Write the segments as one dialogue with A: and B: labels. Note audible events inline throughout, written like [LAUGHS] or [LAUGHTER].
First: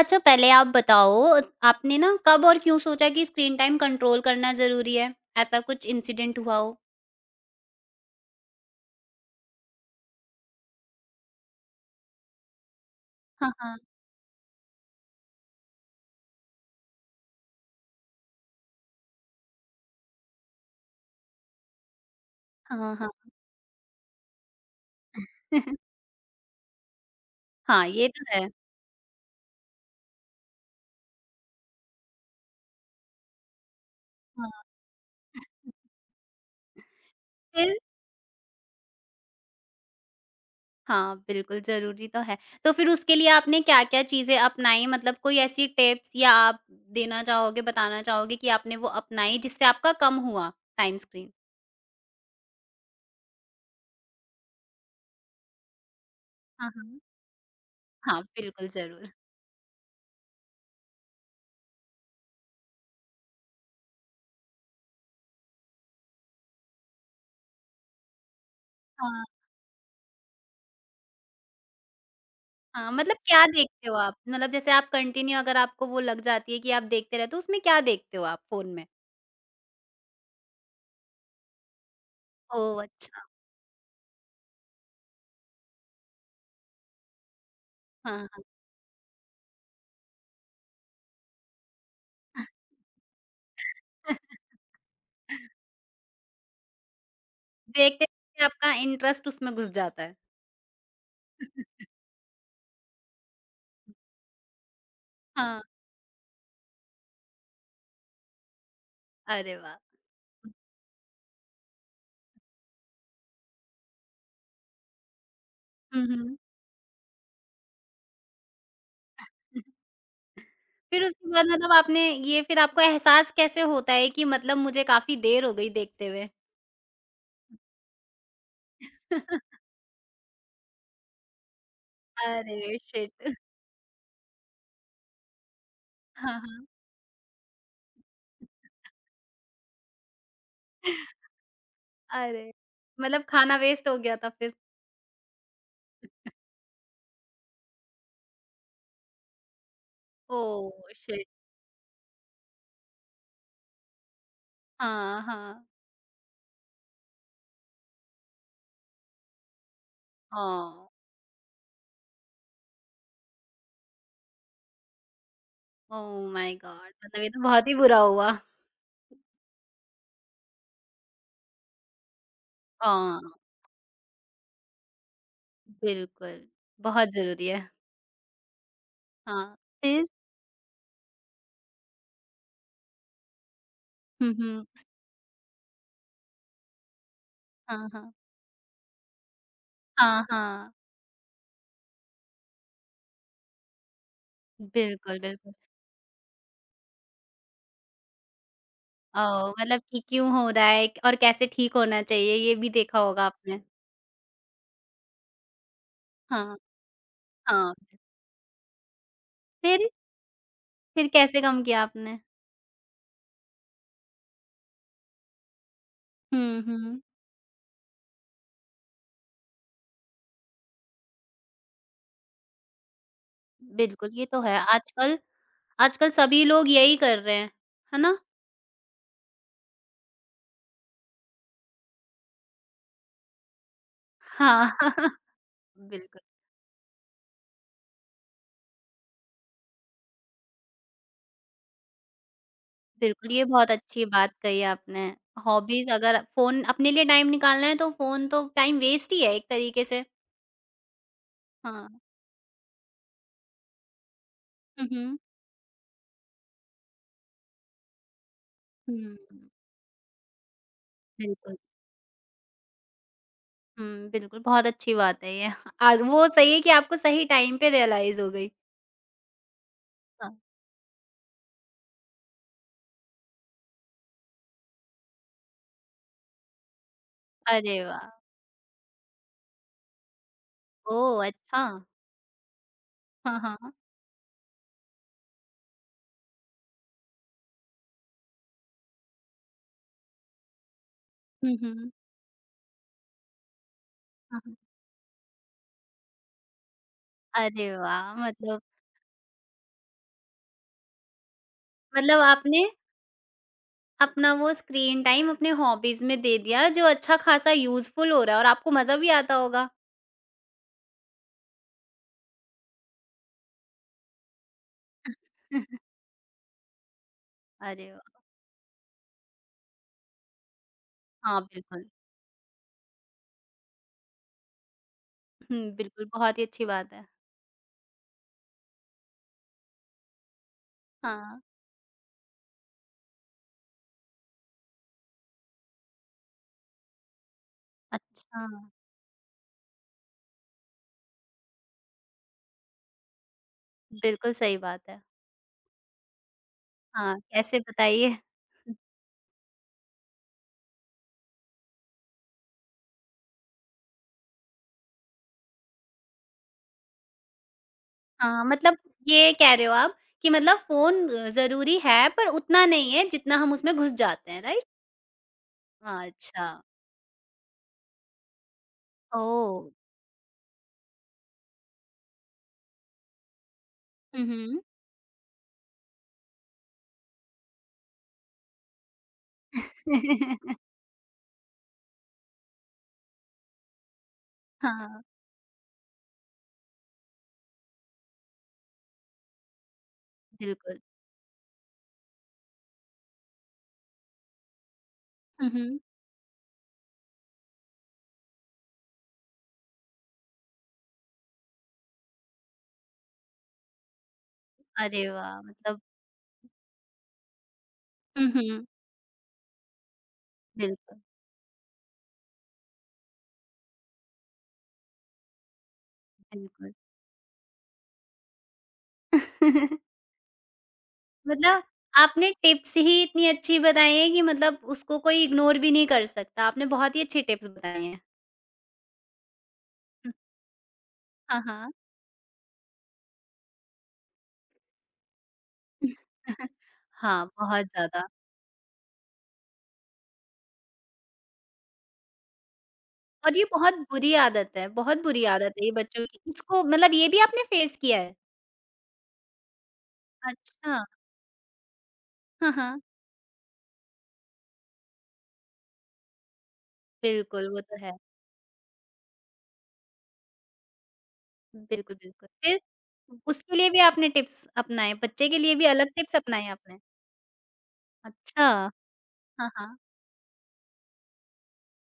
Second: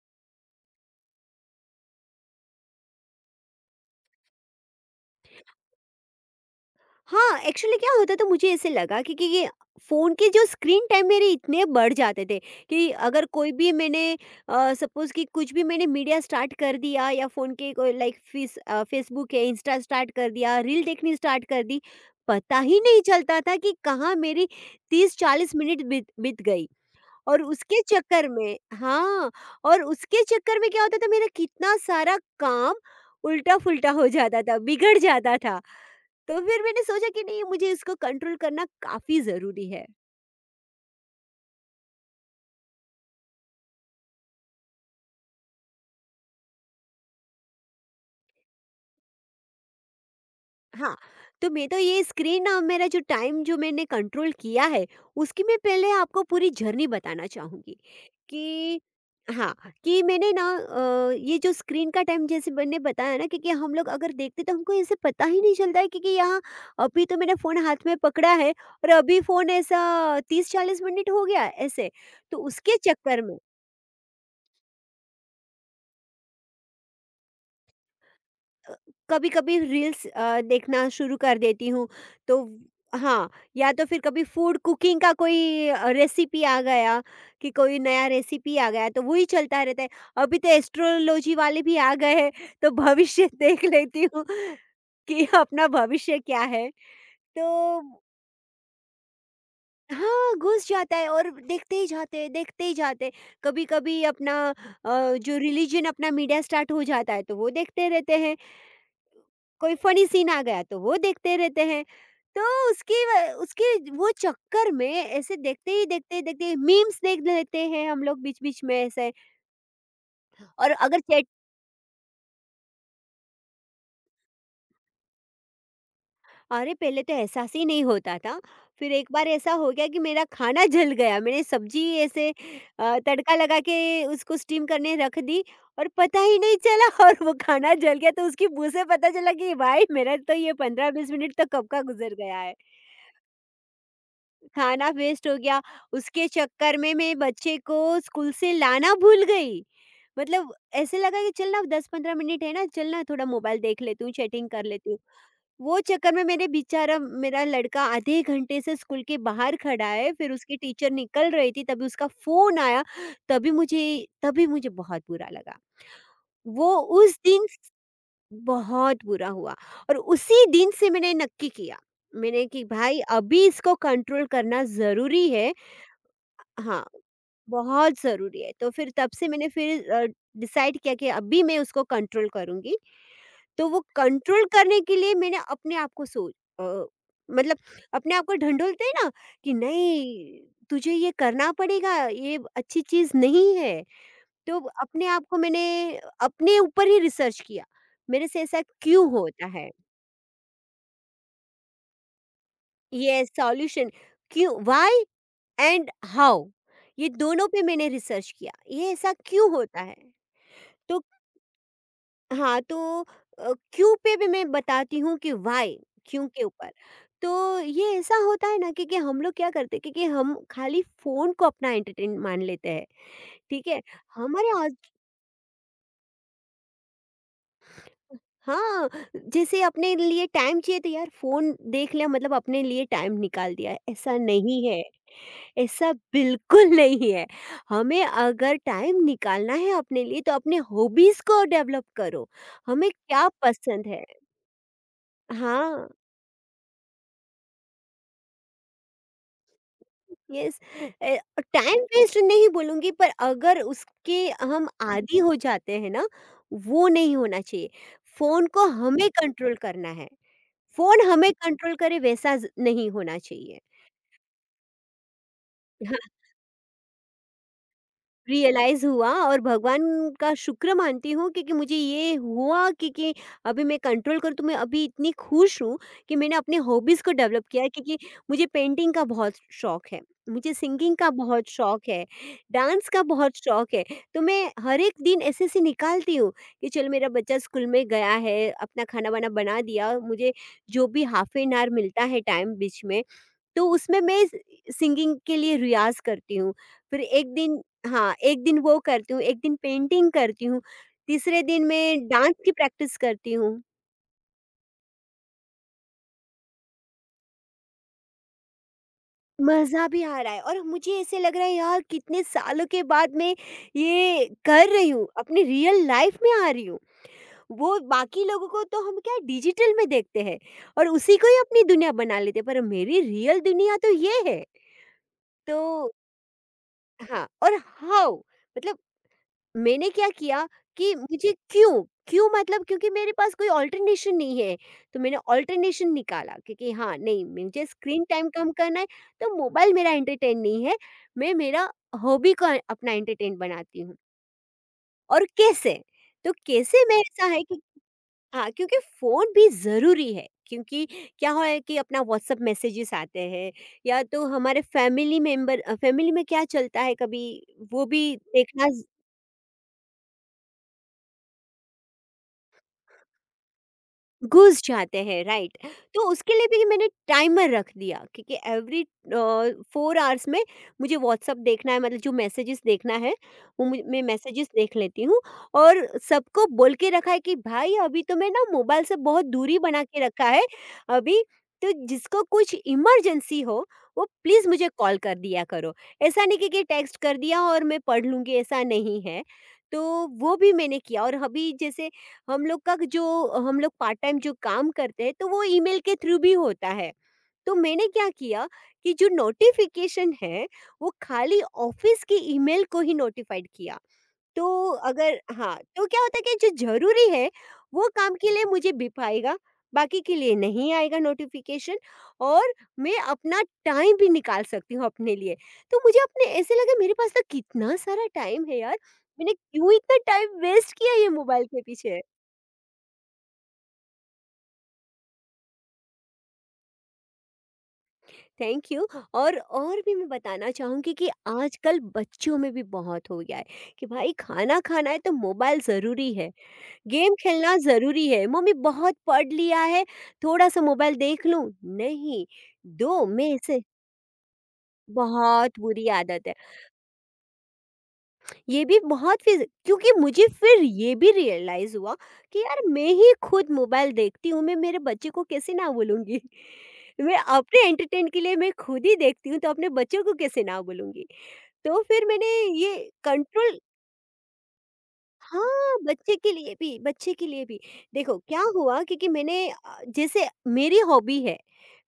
A: अच्छा पहले आप बताओ, आपने ना कब और क्यों सोचा कि स्क्रीन टाइम कंट्रोल करना ज़रूरी है? ऐसा कुछ इंसिडेंट हुआ हो?
B: हाँ, एक्चुअली क्या होता था मुझे ऐसे लगा कि ये फ़ोन के जो स्क्रीन टाइम मेरे इतने बढ़ जाते थे कि अगर कोई
A: हाँ,
B: भी
A: हाँ।
B: मैंने सपोज़ कि कुछ भी मैंने मीडिया स्टार्ट कर दिया या फ़ोन के कोई लाइक फ़ेसबुक है, इंस्टा स्टार्ट कर दिया, रील देखनी स्टार्ट कर दी, पता ही
A: हाँ,
B: नहीं
A: हाँ।
B: चलता था कि कहाँ मेरी 30-40 मिनट
A: [LAUGHS]
B: बीत बीत गई। और उसके
A: हाँ, ये तो
B: चक्कर
A: है।
B: में, हाँ। और उसके चक्कर में क्या होता था मेरा कितना सारा काम उल्टा-फुल्टा हो जाता था,
A: हाँ,
B: बिगड़ जाता था। तो फिर मैंने सोचा कि नहीं, मुझे
A: फिर?
B: इसको कंट्रोल करना काफ़ी ज़रूरी है।
A: हाँ, बिल्कुल ज़रूरी तो है। तो फिर उसके लिए आपने क्या-क्या चीज़ें अपनाई? कोई ऐसी टिप्स या आप देना चाहोगे, बताना चाहोगे कि आपने वो अपनाई जिससे आपका कम हुआ
B: हाँ,
A: टाइम स्क्रीन?
B: तो मैं तो ये मेरा जो टाइम जो मैंने कंट्रोल किया है, उसकी मैं पहले आपको पूरी
A: हाँ,
B: जर्नी
A: हाँ।
B: बताना चाहूँगी
A: हाँ, बिल्कुल
B: कि,
A: ज़रूर।
B: हाँ, कि मैंने ये जो स्क्रीन का टाइम जैसे मैंने बताया ना, क्योंकि हम लोग अगर देखते तो हमको ऐसे पता ही नहीं चलता है क्योंकि यहाँ अभी तो मैंने फ़ोन हाथ में पकड़ा है और अभी
A: हाँ।
B: फ़ोन ऐसा 30-40 मिनट हो गया ऐसे। तो उसके
A: हाँ, मतलब
B: चक्कर में
A: क्या देखते हो आप? मतलब जैसे आप कंटिन्यू अगर आपको वो लग जाती है कि आप देखते रहते हो, उसमें क्या देखते हो आप फ़ोन में?
B: कभी कभी रील्स देखना शुरू कर देती हूँ, तो
A: ओह! अच्छा,
B: हाँ। या तो फिर कभी फूड कुकिंग का कोई रेसिपी आ गया कि कोई नया
A: हाँ, हाँ।
B: रेसिपी आ गया तो वही चलता रहता है। अभी तो एस्ट्रोलॉजी वाले भी आ गए हैं तो भविष्य [LAUGHS] देख लेती हूँ
A: [LAUGHS]
B: कि अपना भविष्य क्या है। तो
A: देखते-देखते आपका इंटरेस्ट उसमें घुस जाता है।
B: हाँ, घुस जाता है और देखते ही
A: [LAUGHS]
B: जाते हैं, देखते ही जाते हैं। कभी कभी अपना जो
A: हाँ,
B: रिलीजन अपना मीडिया स्टार्ट हो जाता है तो वो देखते रहते हैं।
A: अरे
B: कोई
A: वाह!
B: फनी सीन आ गया तो वो देखते रहते हैं। तो उसकी व उसके वो चक्कर में ऐसे देखते ही
A: हुँ,
B: देखते ही
A: हुँ।
B: देखते ही मीम्स देख लेते हैं हम लोग बीच-बीच में ऐसे। और अगर
A: फिर
B: चैट,
A: उसके बाद मतलब आपने ये फिर आपको एहसास कैसे होता है कि मतलब मुझे काफ़ी देर हो गई देखते हुए?
B: अरे! पहले तो ऐसा ही नहीं होता था। फिर एक बार ऐसा
A: [LAUGHS]
B: हो गया कि मेरा खाना [LAUGHS] जल गया। मैंने सब्ज़ी ऐसे
A: अरे
B: तड़का
A: शिट!
B: लगा के उसको स्टीम करने रख दी और पता
A: हाँ,
B: ही नहीं
A: हाँ।
B: चला [LAUGHS] और वो खाना जल गया तो उसकी बू से पता चला कि भाई मेरा तो ये 15-20 मिनट तो कब का गुज़र गया
A: अरे!
B: है।
A: मतलब खाना वेस्ट हो गया था फिर?
B: खाना वेस्ट हो गया, उसके चक्कर में मैं बच्चे को स्कूल से लाना भूल गई। मतलब
A: ओह
B: ऐसे लगा
A: शिट!
B: कि चल ना 10-15 मिनट है ना, चल ना थोड़ा मोबाइल देख लेती हूँ, चैटिंग कर लेती हूँ।
A: हाँ, हाँ।
B: वो चक्कर में मेरे, बेचारा मेरा लड़का आधे घंटे से स्कूल के बाहर खड़ा है, फिर उसकी
A: ओह!
B: टीचर निकल रही थी तभी उसका फोन आया। तभी मुझे तभी मुझे बहुत बुरा लगा।
A: ओह माय
B: वो
A: गॉड!
B: उस
A: मतलब ये तो
B: दिन
A: बहुत ही बुरा हुआ।
B: बहुत बुरा हुआ और उसी दिन से मैंने नक्की किया मैंने कि भाई
A: हाँ,
B: अभी इसको कंट्रोल करना ज़रूरी है।
A: बिल्कुल,
B: हाँ,
A: बहुत ज़रूरी है।
B: बहुत ज़रूरी है। तो फिर तब से मैंने
A: हाँ,
B: फिर
A: फिर?
B: डिसाइड किया कि अभी मैं उसको कंट्रोल करूँगी। तो वो
A: हुँ,
B: कंट्रोल
A: हुँ।
B: करने के लिए मैंने अपने आप को अ, मतलब
A: हाँ, हाँ।
B: अपने आप को ढंढोलते हैं ना कि
A: हाँ,
B: नहीं,
A: हाँ।
B: तुझे ये करना पड़ेगा, ये अच्छी चीज़ नहीं है। तो अपने
A: बिल्कुल,
B: आप को
A: बिल्कुल।
B: मैंने, अपने ऊपर ही रिसर्च किया। मेरे से ऐसा क्यों होता
A: ओह!
B: है?
A: मतलब कि क्यों हो रहा है और कैसे ठीक होना चाहिए ये भी देखा
B: ये
A: होगा आपने।
B: सॉल्यूशन, क्यों, व्हाई एंड हाउ,
A: हाँ,
B: ये दोनों पे
A: हाँ।
B: मैंने रिसर्च किया। ये ऐसा क्यों होता
A: फिर?
B: है? तो
A: फिर कैसे कम किया आपने?
B: हाँ, तो क्यों पे भी मैं बताती हूँ कि व्हाय, क्यों के
A: हुँ,
B: ऊपर।
A: हुँ।
B: तो ये ऐसा होता है ना कि हम लोग क्या करते हैं कि हम खाली फोन को अपना एंटरटेन मान लेते हैं। ठीक है,
A: बिल्कुल, ये तो
B: हमारे
A: है।
B: आज,
A: आजकल आजकल सभी लोग यही कर रहे हैं, है ना?
B: हाँ, जैसे अपने लिए टाइम चाहिए तो यार फोन देख लिया मतलब अपने लिए टाइम निकाल दिया है। ऐसा नहीं
A: हाँ,
B: है,
A: [LAUGHS]
B: ऐसा
A: बिल्कुल।
B: बिल्कुल नहीं है। हमें अगर टाइम निकालना है अपने लिए तो अपने हॉबीज को डेवलप करो, हमें क्या
A: बिल्कुल, ये बहुत
B: पसंद है।
A: अच्छी बात कही आपने।
B: हाँ,
A: हॉबीज़ अगर फ़ोन अपने लिए टाइम निकालना है तो फ़ोन तो टाइम वेस्ट ही है एक तरीके से।
B: यस, अ, टाइम
A: हाँ।
B: वेस्ट नहीं बोलूँगी पर अगर उसके हम
A: हुँ, हुँ।
B: आदी हो जाते हैं ना, वो नहीं होना चाहिए। फ़ोन को हमें
A: हुँ,
B: कंट्रोल करना है। फ़ोन हमें
A: बिल्कुल।
B: कंट्रोल करे वैसा ज़ नहीं होना चाहिए।
A: हुँ, बिल्कुल, बहुत अच्छी बात है ये। और वो सही है कि आपको सही टाइम पे रियलाइज़ हो गई।
B: रियलाइज़ हुआ और भगवान का
A: हाँ।
B: शुक्र मानती हूँ क्योंकि मुझे ये हुआ, क्योंकि अभी मैं कंट्रोल करूँ तो मैं अभी इतनी खुश हूँ कि मैंने अपने हॉबीज़ को डेवलप किया है,
A: अरे
B: क्योंकि
A: वाह!
B: मुझे पेंटिंग का बहुत शौक है, मुझे सिंगिंग का
A: ओह!
B: बहुत
A: अच्छा।
B: शौक है, डांस का बहुत
A: हाँ,
B: शौक
A: हाँ।
B: है। तो मैं हर एक दिन ऐसे-ऐसे निकालती हूँ कि चलो मेरा बच्चा स्कूल में गया है, अपना खाना-वाना बना दिया, मुझे जो भी half an
A: hmm,
B: hour
A: hmm.
B: मिलता है टाइम बीच में, तो उसमें मैं
A: हाँ, हाँ।
B: सिंगिंग के लिए रियाज़ करती हूँ। फिर एक दिन,
A: अरे
B: हाँ,
A: वाह!
B: एक दिन
A: मतलब
B: वो करती हूँ, एक दिन पेंटिंग करती हूँ, तीसरे दिन मैं
A: मतलब
B: डांस की
A: आपने
B: प्रैक्टिस करती हूँ।
A: अपना वो स्क्रीन टाइम अपने हॉबीज़ में दे दिया जो अच्छा-खासा यूज़फुल हो रहा है और आपको मज़ा भी आता होगा।
B: मज़ा भी आ रहा है और मुझे ऐसे लग रहा है यार कितने सालों के बाद मैं ये कर रही हूँ, अपनी रियल
A: [LAUGHS]
B: लाइफ़ में आ रही हूँ। वो
A: अरे
B: बाकी
A: वाह!
B: लोगों को तो हम क्या डिजिटल में देखते हैं और उसी को ही
A: हाँ,
B: अपनी
A: बिल्कुल।
B: दुनिया बना लेते हैं, पर मेरी रियल दुनिया तो ये है।
A: हुँ,
B: तो
A: बिल्कुल, बहुत ही अच्छी बात है।
B: हाँ, और हाउ, मतलब मैंने क्या किया कि मुझे
A: हाँ।
B: क्यों क्यों मतलब, क्योंकि मेरे पास कोई ऑल्टरनेशन नहीं है तो मैंने ऑल्टरनेशन निकाला, क्योंकि हाँ, नहीं, मुझे स्क्रीन टाइम
A: अच्छा,
B: कम करना है, तो मोबाइल मेरा एंटरटेन नहीं है। मैं मेरा हॉबी को अपना एंटरटेन बनाती हूँ।
A: बिल्कुल सही बात है।
B: और कैसे, तो कैसे, मैं
A: हाँ,
B: ऐसा है कि
A: कैसे बताइए?
B: हाँ क्योंकि फ़ोन भी ज़रूरी है, क्योंकि क्या हो है कि अपना व्हाट्सअप मैसेजेस आते हैं या तो हमारे फैमिली मेंबर, फैमिली में क्या चलता है, कभी वो भी
A: हाँ,
B: देखना।
A: मतलब ये कह रहे हो आप कि मतलब फ़ोन ज़रूरी है पर उतना नहीं है जितना हम उसमें घुस जाते हैं,
B: घुस
A: राइट?
B: जाते हैं, राइट, तो उसके लिए
A: अच्छा,
B: भी मैंने टाइमर रख दिया, क्योंकि एवरी
A: ओह!
B: 4 आवर्स में मुझे व्हाट्सअप देखना है, मतलब जो मैसेजेस देखना है वो मैं
A: हुँ,
B: मैसेजेस
A: हुँ।
B: देख लेती हूँ। और सबको बोल के रखा है कि भाई अभी तो मैं ना मोबाइल से बहुत दूरी बना के रखा है
A: [LAUGHS]
B: अभी, तो जिसको कुछ इमरजेंसी हो वो प्लीज़ मुझे कॉल
A: हाँ,
B: कर दिया करो। ऐसा नहीं कि टेक्स्ट कर दिया और मैं पढ़ लूँगी, ऐसा नहीं है। तो वो भी मैंने
A: बिल्कुल।
B: किया। और अभी जैसे हम लोग का जो हम लोग पार्ट टाइम जो काम करते हैं तो वो
A: हुँ, हुँ।
B: ईमेल के थ्रू भी होता है। तो मैंने क्या किया कि जो नोटिफिकेशन है वो खाली ऑफिस की ईमेल को ही नोटिफाइड किया। तो
A: अरे
B: अगर,
A: वाह!
B: हाँ,
A: मतलब
B: तो क्या होता है कि जो जरूरी है, वो काम
A: हुँ,
B: के लिए
A: हुँ,
B: मुझे बिप आएगा, बाकी के लिए नहीं आएगा
A: बिल्कुल,
B: नोटिफिकेशन, और मैं अपना टाइम भी निकाल सकती हूँ अपने लिए। तो मुझे अपने ऐसे
A: बिल्कुल।
B: लगा मेरे पास तो कितना सारा टाइम है यार, मैंने क्यों
A: [LAUGHS]
B: इतना टाइम वेस्ट किया ये मोबाइल के
A: मतलब
B: पीछे।
A: आपने टिप्स ही इतनी अच्छी बताई हैं कि मतलब उसको कोई इग्नोर भी नहीं कर सकता। आपने बहुत ही अच्छी टिप्स बताई हैं।
B: Thank you. और भी मैं बताना चाहूँगी कि
A: हाँ, हाँ।
B: आजकल बच्चों में भी बहुत हो गया है कि भाई खाना खाना है तो मोबाइल ज़रूरी है,
A: [LAUGHS]
B: गेम
A: हाँ,
B: खेलना
A: बहुत ज़्यादा
B: ज़रूरी है, मम्मी बहुत पढ़ लिया है, थोड़ा-सा मोबाइल देख लूँ, नहीं, दो मैं
A: और ये
B: ऐसे,
A: बहुत बुरी आदत है, बहुत बुरी आदत
B: बहुत
A: है ये
B: बुरी
A: बच्चों की।
B: आदत है।
A: इसको मतलब ये भी आपने फेस किया है?
B: ये भी बहुत फिज़ क्योंकि मुझे फिर
A: अच्छा।
B: ये भी रियलाइज़ हुआ कि
A: हाँ,
B: यार
A: हाँ।
B: मैं ही खुद मोबाइल देखती हूँ, मैं मेरे बच्चे को कैसे ना बोलूँगी। [LAUGHS] मैं
A: बिल्कुल, वो
B: अपने
A: तो है।
B: एंटरटेन के लिए मैं खुद ही देखती हूँ, तो अपने बच्चों को कैसे ना बोलूँगी। तो
A: बिल्कुल,
B: फिर
A: बिल्कुल।
B: मैंने
A: फिर
B: ये
A: उसके
B: कंट्रोल,
A: लिए भी आपने टिप्स अपनाए, बच्चे के लिए भी
B: हाँ,
A: अलग
B: बच्चे
A: टिप्स
B: के
A: अपनाए
B: लिए भी,
A: आपने?
B: बच्चे के लिए भी। देखो क्या
A: अच्छा।
B: हुआ, क्योंकि मैंने
A: हाँ, हाँ।
B: जैसे मेरी हॉबी है,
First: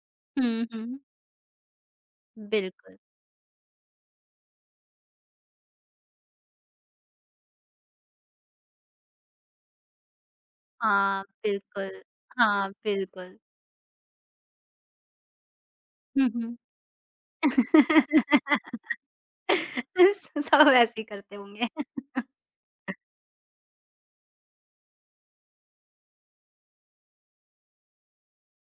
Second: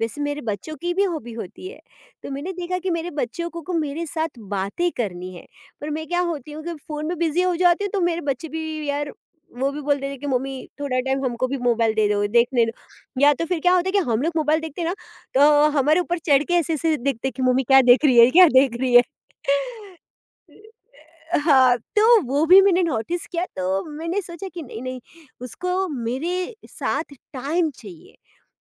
B: वैसे मेरे
A: हुँ,
B: बच्चों की
A: हुँ।
B: भी हॉबी होती है। तो मैंने देखा कि
A: बिल्कुल।
B: मेरे बच्चों को मेरे साथ बातें करनी है। पर मैं क्या होती हूँ कि फ़ोन में बिज़ी हो जाती हूँ, तो मेरे बच्चे भी यार, वो भी बोलते थे कि मम्मी थोड़ा
A: हाँ,
B: टाइम हमको भी मोबाइल
A: बिल्कुल।
B: दे दो, देखने
A: हाँ,
B: दो। या
A: बिल्कुल।
B: तो फिर क्या होता है कि हम लोग मोबाइल देखते हैं ना, तो हमारे ऊपर
A: हुँ,
B: चढ़ के
A: हुँ।
B: ऐसे-ऐसे देखते हैं कि मम्मी क्या देख रही है, क्या देख
A: [LAUGHS]
B: रही है? [LAUGHS]
A: स सब ऐसे ही करते होंगे।
B: हाँ, तो
A: [LAUGHS]
B: वो भी मैंने नोटिस किया, तो मैंने सोचा कि नहीं, नहीं, उसको मेरे साथ टाइम चाहिए।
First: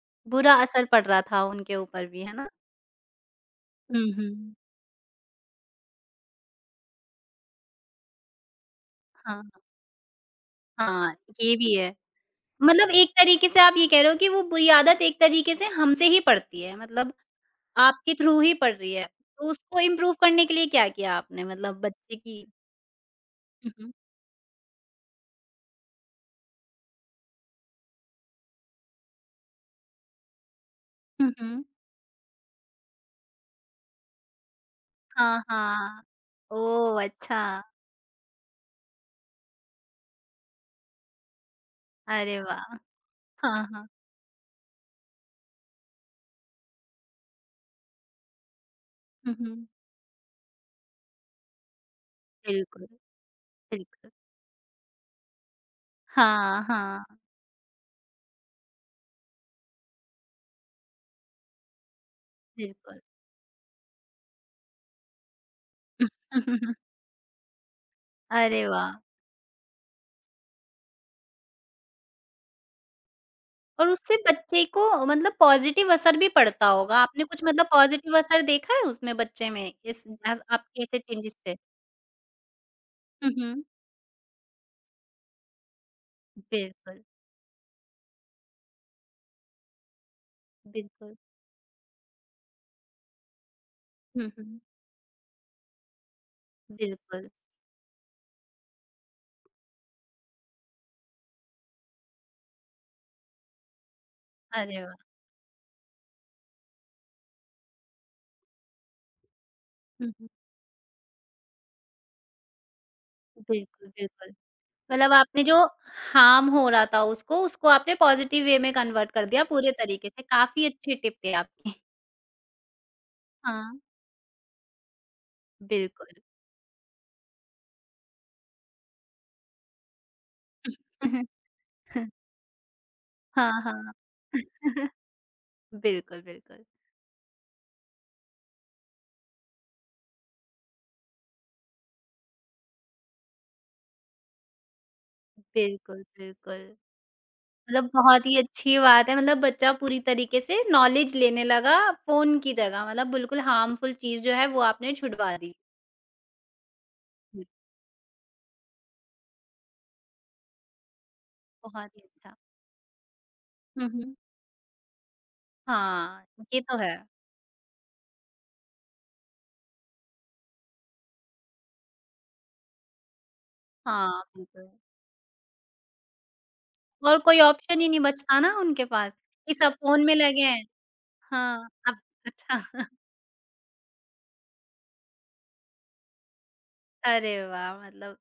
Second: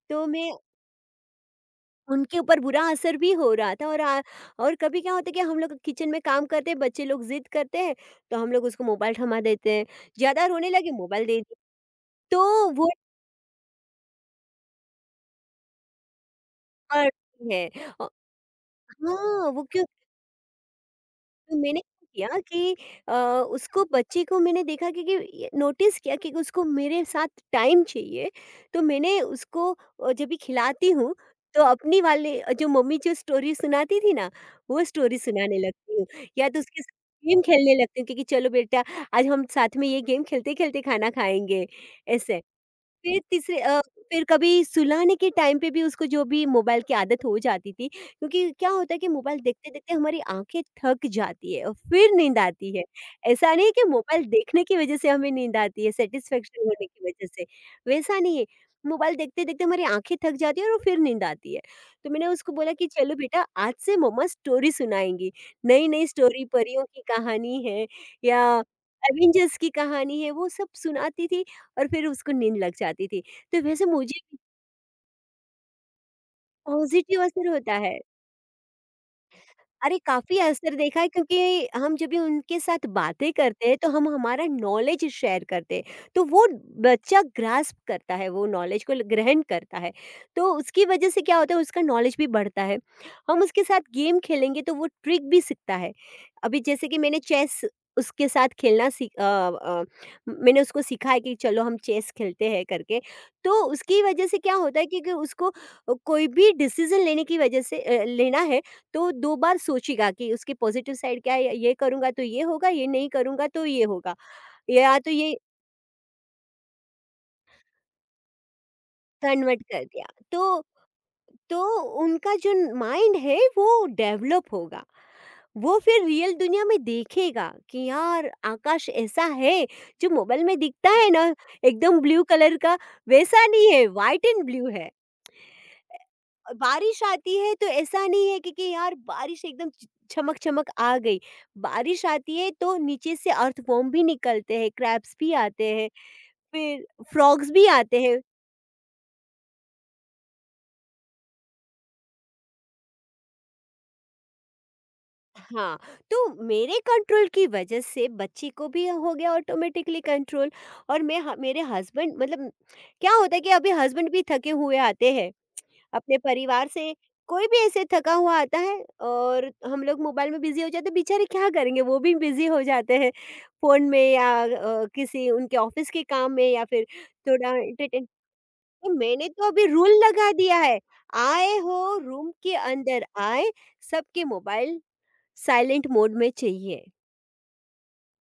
B: तो मैं
A: बुरा असर पड़ रहा था उनके ऊपर भी, है
B: उनके
A: ना?
B: ऊपर बुरा असर भी हो रहा था, और
A: हुँ, हुँ।
B: कभी क्या होता है कि हम लोग किचन में काम करते हैं, बच्चे लोग ज़िद करते हैं, तो हम लोग उसको मोबाइल थमा
A: हाँ,
B: देते हैं। ज़्यादा रोने लगे,
A: हाँ,
B: मोबाइल दे दिए,
A: ये भी है।
B: तो वो
A: मतलब एक तरीके से आप ये कह रहे हो कि वो बुरी आदत एक तरीके से हमसे ही पड़ती है, मतलब
B: है। अ,
A: आपके थ्रू ही पड़ रही है।
B: हाँ,
A: तो
B: वो
A: उसको
B: क्यों।
A: इम्प्रूव करने के लिए क्या किया आपने?
B: तो मैंने
A: मतलब बच्चे
B: क्या किया
A: की
B: कि अ,
A: हुँ,
B: उसको,
A: हुँ।
B: बच्ची को मैंने देखा कि ये नोटिस किया कि उसको मेरे साथ टाइम चाहिए, तो मैंने उसको जब भी खिलाती हूँ,
A: हुँ,
B: तो
A: हुँ।
B: अपनी वाली जो मम्मी जो स्टोरी सुनाती थी ना, वो स्टोरी
A: हाँ,
B: सुनाने लगती
A: हाँ।
B: हूँ। या तो उसके साथ
A: ओह!
B: गेम
A: अच्छा।
B: खेलने लगती हूँ, क्योंकि चलो बेटा, आज हम साथ में ये गेम खेलते-खेलते खाना खाएँगे,
A: अरे
B: ऐसे।
A: वाह!
B: फिर तीसरे,
A: हाँ, हाँ।
B: फिर कभी सुलाने के टाइम पे भी उसको जो भी मोबाइल की आदत हो जाती थी, क्योंकि क्या होता है कि
A: हुँ,
B: मोबाइल
A: हुँ।
B: देखते-देखते हमारी आँखें थक जाती है और फिर नींद आती है।
A: बिल्कुल,
B: ऐसा नहीं है कि
A: बिल्कुल।
B: मोबाइल देखने की वजह से हमें नींद आती है, सैटिस्फैक्शन
A: हाँ,
B: होने की
A: हाँ।
B: वजह से, वैसा नहीं है। मोबाइल देखते-देखते हमारी आँखें थक जाती है और फिर नींद आती है। तो मैंने उसको बोला कि
A: बिल्कुल।
B: चलो बेटा, आज से मम्मा स्टोरी सुनाएँगी। नई-नई स्टोरी, परियों
A: [LAUGHS]
B: की कहानी है या
A: अरे वाह!
B: एवेंजर्स की कहानी है, वो सब सुनाती थी और फिर उसको नींद लग जाती थी। तो वैसे
A: और उससे
B: मुझे
A: बच्चे को मतलब पॉज़िटिव असर भी पड़ता होगा।
B: पॉज़िटिव
A: आपने कुछ
B: असर
A: मतलब
B: होता है।
A: पॉज़िटिव असर देखा है उसमें बच्चे में
B: अरे,
A: इस
B: काफ़ी
A: एज़
B: असर
A: आपके ऐसे
B: देखा है,
A: चेंजेस से?
B: क्योंकि हम जब भी उनके साथ बातें
A: हुँ, हुँ।
B: करते हैं तो हम हमारा नॉलेज शेयर करते हैं। तो वो
A: बिल्कुल,
B: बच्चा ग्रास्प करता है, वो नॉलेज को ग्रहण करता है। तो उसकी वजह
A: बिल्कुल।
B: से क्या होता है, उसका नॉलेज भी बढ़ता है। हम उसके साथ गेम
A: हुँ, हुँ।
B: खेलेंगे तो वो ट्रिक भी सीखता है। अभी जैसे कि मैंने
A: बिल्कुल।
B: चेस उसके साथ खेलना मैंने उसको सीखा है कि चलो हम चेस खेलते हैं करके। तो उसकी वजह से क्या होता
A: अरे
B: है
A: वाह!
B: कि उसको कोई भी डिसीजन लेने की वजह से, लेना है, तो 2 बार सोचिएगा
A: हुँ, हुँ।
B: कि उसके पॉजिटिव साइड क्या है, ये करूँगा तो ये होगा, ये नहीं करूँगा तो ये
A: बिल्कुल,
B: होगा,
A: बिल्कुल।
B: या तो
A: मतलब
B: ये।
A: आपने जो हार्म हो रहा था उसको, उसको आपने पॉज़िटिव वे में कन्वर्ट कर दिया
B: कन्वर्ट
A: पूरे
B: कर दिया।
A: तरीके से।
B: तो
A: काफ़ी अच्छे टिप थे
B: तो
A: आपके।
B: उनका जो माइंड है वो
A: हाँ,
B: डेवलप होगा। वो फिर
A: बिल्कुल।
B: रियल दुनिया में देखेगा कि यार, आकाश ऐसा है जो मोबाइल में दिखता है ना,
A: [LAUGHS]
B: एकदम ब्लू कलर का, वैसा
A: हाँ,
B: नहीं है,
A: हाँ।
B: व्हाइट एंड ब्लू है।
A: [LAUGHS] बिल्कुल, बिल्कुल।
B: बारिश आती है तो ऐसा नहीं है कि, यार बारिश एकदम चमक चमक आ गई। बारिश आती है तो नीचे से अर्थवॉर्म भी निकलते हैं, क्रैब्स भी आते हैं,
A: बिल्कुल, बिल्कुल।
B: फिर फ्रॉग्स भी
A: मतलब
B: आते हैं।
A: बहुत ही अच्छी बात है मतलब बच्चा पूरी तरीके से नॉलेज लेने लगा फ़ोन की जगह मतलब बिल्कुल हार्मफुल चीज़ जो है वो आपने छुड़वा दी।
B: हाँ, तो मेरे कंट्रोल
A: हुँ।
B: की वजह से बच्ची को भी हो गया ऑटोमेटिकली कंट्रोल। और मैं, मेरे
A: बहुत ही
B: हस्बैंड,
A: अच्छा।
B: मतलब क्या होता है कि अभी
A: हुँ,
B: हस्बैंड
A: हुँ।
B: भी थके हुए आते हैं अपने
A: हाँ, ये
B: परिवार
A: तो है।
B: से। कोई भी ऐसे थका हुआ आता है, और हम लोग मोबाइल में बिजी हो जाते हैं, बेचारे क्या करेंगे, वो भी बिजी हो जाते हैं फोन में,
A: हाँ,
B: या
A: बिल्कुल
B: किसी उनके ऑफिस के काम में, या फिर
A: और कोई
B: थोड़ा
A: ऑप्शन ही नहीं
B: एंटरटेन।
A: बचता ना उनके
B: तो
A: पास
B: मैंने तो
A: कि
B: अभी
A: सब
B: रूल
A: फ़ोन में
B: लगा
A: लगे
B: दिया
A: हैं।
B: है, आए
A: हाँ,
B: हो
A: अब
B: रूम के
A: अच्छा [LAUGHS]
B: अंदर, आए, सबके मोबाइल साइलेंट मोड में चाहिए।
A: अरे वाह! मतलब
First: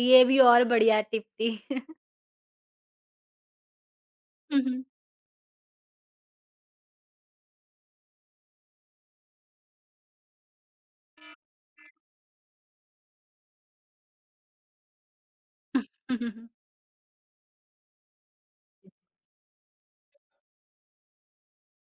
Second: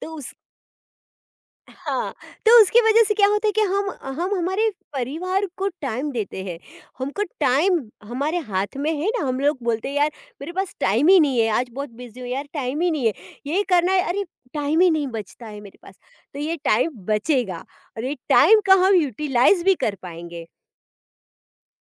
B: तो
A: भी और बढ़िया टिप थी। [LAUGHS]
B: हाँ, तो उसकी वजह से क्या होता है कि हम
A: हुँ,
B: हमारे
A: हुँ।
B: परिवार को टाइम देते हैं। हमको टाइम, हमारे हाथ में है ना, हम लोग बोलते हैं यार, मेरे पास टाइम ही नहीं है, आज बहुत बिज़ी हूँ यार, टाइम ही नहीं है। ये करना है, अरे, टाइम ही नहीं बचता है मेरे पास। तो ये
A: [LAUGHS]
B: टाइम बचेगा और ये टाइम का हम यूटिलाइज़ भी कर पाएँगे।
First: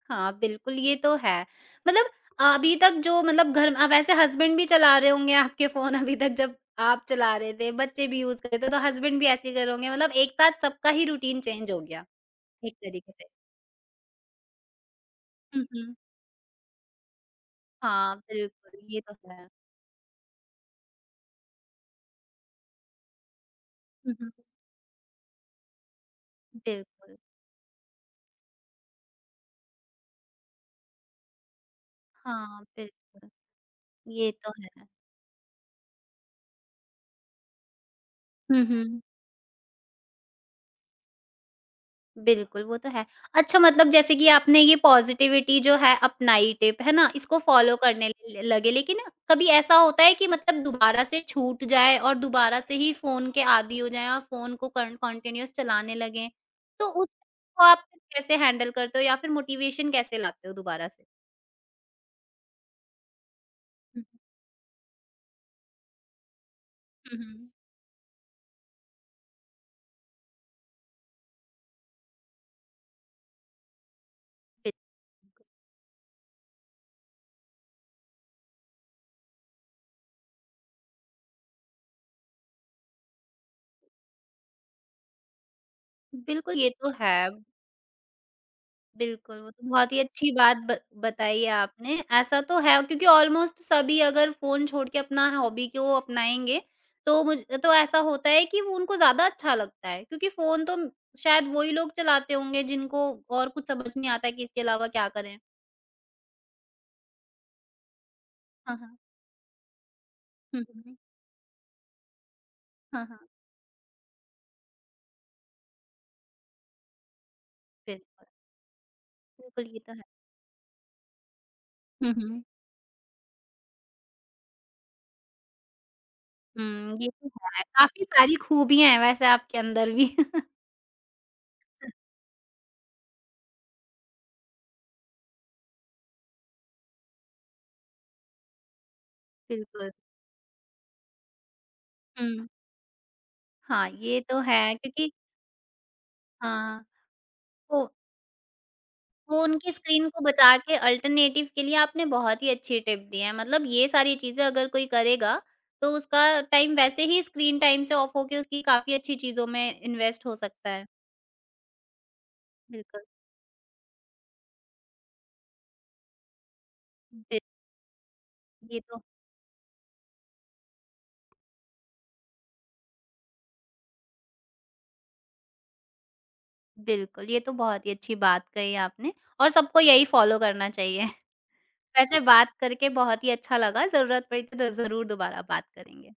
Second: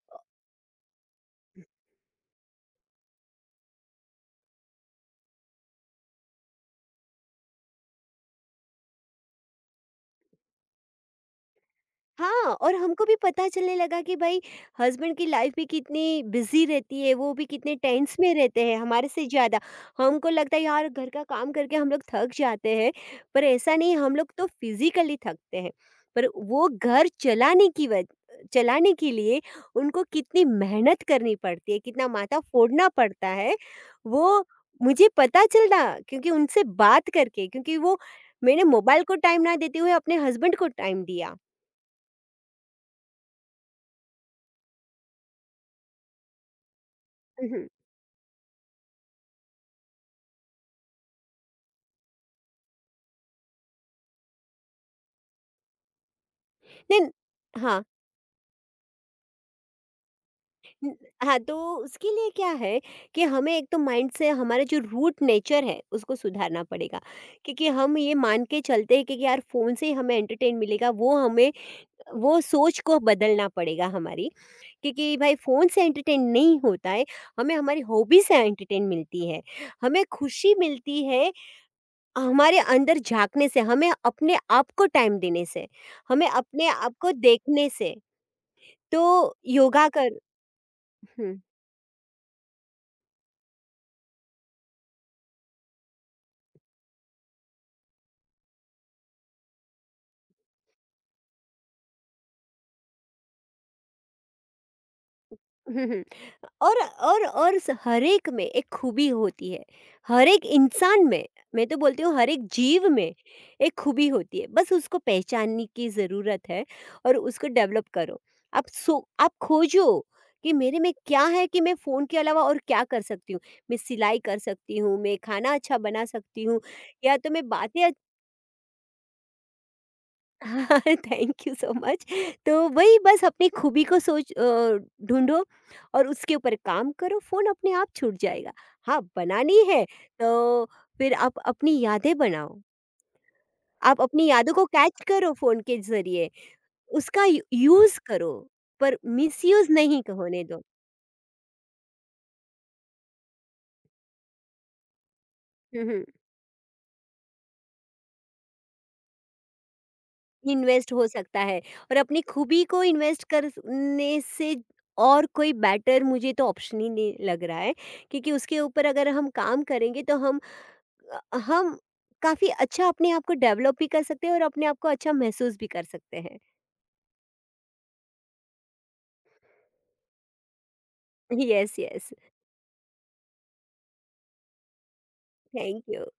A: हाँ, बिल्कुल, ये तो है। मतलब अभी तक जो मतलब घर में वैसे हस्बैंड भी चला रहे होंगे आपके फ़ोन अभी तक जब आप चला रहे थे, बच्चे भी यूज़ कर रहे थे, तो हस्बैंड भी ऐसे ही कर रहे होंगे। मतलब एक साथ सबका ही रूटीन चेंज हो गया,
B: हाँ,
A: एक
B: और हमको
A: तरीके
B: भी
A: से।
B: पता चलने लगा कि भाई, हस्बैंड की लाइफ
A: हुँ,
B: भी
A: हुँ।
B: कितनी बिजी रहती है, वो भी कितने टेंस
A: हाँ,
B: में रहते
A: बिल्कुल,
B: हैं
A: ये
B: हमारे
A: तो
B: से
A: है।
B: ज़्यादा। हमको लगता है यार घर का काम करके हम लोग थक जाते हैं, पर ऐसा नहीं, हम
A: हुँ,
B: लोग
A: हुँ।
B: तो फिजिकली थकते हैं, पर वो घर
A: बिल्कुल।
B: चलाने की वजह, चलाने के लिए उनको कितनी मेहनत करनी पड़ती है, कितना माथा
A: हाँ,
B: फोड़ना पड़ता
A: बिल्कुल,
B: है।
A: ये
B: वो
A: तो है।
B: मुझे पता चला क्योंकि उनसे बात करके, क्योंकि वो मैंने
A: हुँ, हुँ।
B: मोबाइल को टाइम ना देते हुए अपने हस्बैंड को टाइम दिया।
A: बिल्कुल, वो तो है। अच्छा मतलब जैसे कि आपने ये पॉज़िटिविटी जो है अपनाई टिप, है ना? इसको फ़ॉलो करने ल लगे, लेकिन कभी ऐसा होता है कि मतलब दोबारा से छूट जाए और दोबारा से ही फ़ोन के आदी हो जाएँ और फ़ोन को कन कंटीन्यूअस चलाने लगें, तो
B: नहीं,
A: उस को आप
B: हाँ,
A: फिर कैसे हैंडल करते हो या फिर मोटिवेशन कैसे लाते हो दोबारा
B: न-
A: से?
B: हाँ, तो उसके लिए क्या है कि हमें एक तो
A: हुँ,
B: माइंड
A: हुँ।
B: से, हमारा जो रूट नेचर है उसको सुधारना पड़ेगा।
A: हुँ, हुँ।
B: क्योंकि हम ये मान के चलते हैं कि, यार फोन से ही हमें एंटरटेन मिलेगा, वो हमें, वो सोच को बदलना पड़ेगा हमारी। क्योंकि भाई,
A: बिल्कुल,
B: फ़ोन से एंटरटेन नहीं होता है, हमें हमारी हॉबी से एंटरटेन मिलती है, हमें खुशी मिलती है, हमारे अंदर झांकने से, हमें अपने आप को टाइम देने से, हमें
A: बिल्कुल
B: अपने
A: ये तो
B: आप को
A: है।
B: देखने से। तो
A: बिल्कुल, वो तो
B: योगा
A: बहुत ही अच्छी बात ब
B: कर।
A: बताई है आपने। ऐसा तो है क्योंकि ऑलमोस्ट सभी अगर फ़ोन छोड़ के अपना हॉबी को अपनाएँगे, तो मुझ तो ऐसा होता है कि वो उनको ज़्यादा अच्छा लगता है क्योंकि फ़ोन तो शायद वो ही लोग चलाते होंगे जिनको और कुछ समझ नहीं आता है कि इसके अलावा क्या करें।
B: हुँ, हुँ। और स हर एक में एक
A: हाँ, हाँ।
B: खूबी होती है। हर एक
A: हुँ, हुँ।
B: इंसान में, मैं तो बोलती हूँ हर एक जीव
A: हाँ,
B: में
A: हाँ।
B: एक खूबी होती है। बस उसको पहचानने की ज़रूरत है और उसको डेवलप करो।
A: बिल्कुल,
B: आप सो आप
A: बिल्कुल ये तो
B: खोजो
A: है।
B: कि मेरे में क्या है, कि मैं फ़ोन
A: हुँ,
B: के अलावा
A: हुँ।
B: और क्या कर सकती हूँ? मैं सिलाई कर सकती हूँ, मैं खाना अच्छा बना सकती हूँ,
A: हुँ, ये
B: या तो
A: तो
B: मैं
A: है।
B: बातें।
A: काफ़ी सारी खूबियाँ हैं वैसे आपके अंदर भी।
B: हाँ,
A: [LAUGHS]
B: [LAUGHS] थैंक यू सो मच। तो वही बस अपनी खूबी को सोच, ढूँढो और उसके ऊपर काम करो, फ़ोन अपने आप छूट जाएगा। हाँ, बनानी है,
A: बिल्कुल।
B: तो फिर आप अपनी यादें
A: हुँ।
B: बनाओ।
A: हाँ,
B: आप
A: ये
B: अपनी
A: तो
B: यादों को
A: है
B: कैच
A: क्योंकि
B: करो फ़ोन के ज़रिए,
A: हाँ,
B: उसका यू
A: तो
B: यूज़ करो, पर
A: वो
B: मिसयूज़
A: उनकी
B: नहीं
A: स्क्रीन
B: क
A: को
B: होने
A: बचा
B: दो।
A: के अल्टरनेटिव के लिए आपने बहुत ही अच्छी टिप दी है। मतलब ये सारी चीज़ें अगर कोई करेगा,
B: हुँ,
A: तो
B: हुँ।
A: उसका टाइम वैसे ही स्क्रीन टाइम से ऑफ होके उसकी काफ़ी अच्छी चीज़ों में इन्वेस्ट हो सकता है।
B: इन्वेस्ट हो सकता है, और अपनी खूबी को
A: बिल्कुल,
B: इन्वेस्ट करने से और कोई बेटर मुझे तो ऑप्शन ही नहीं
A: बिल
B: लग रहा है, क्योंकि उसके
A: ये
B: ऊपर
A: तो
B: अगर हम काम करेंगे तो हम काफ़ी अच्छा अपने आप को डेवलप भी कर सकते हैं और अपने आप को अच्छा महसूस भी कर सकते हैं।
A: बिल्कुल, ये तो बहुत ही अच्छी बात कही आपने और सबको यही फ़ॉलो करना चाहिए। [LAUGHS]
B: [LAUGHS] Yes, yes.
A: वैसे बात करके बहुत ही अच्छा लगा, ज़रूरत पड़ी तो ज़रूर दोबारा बात
B: थैंक यू।
A: करेंगे।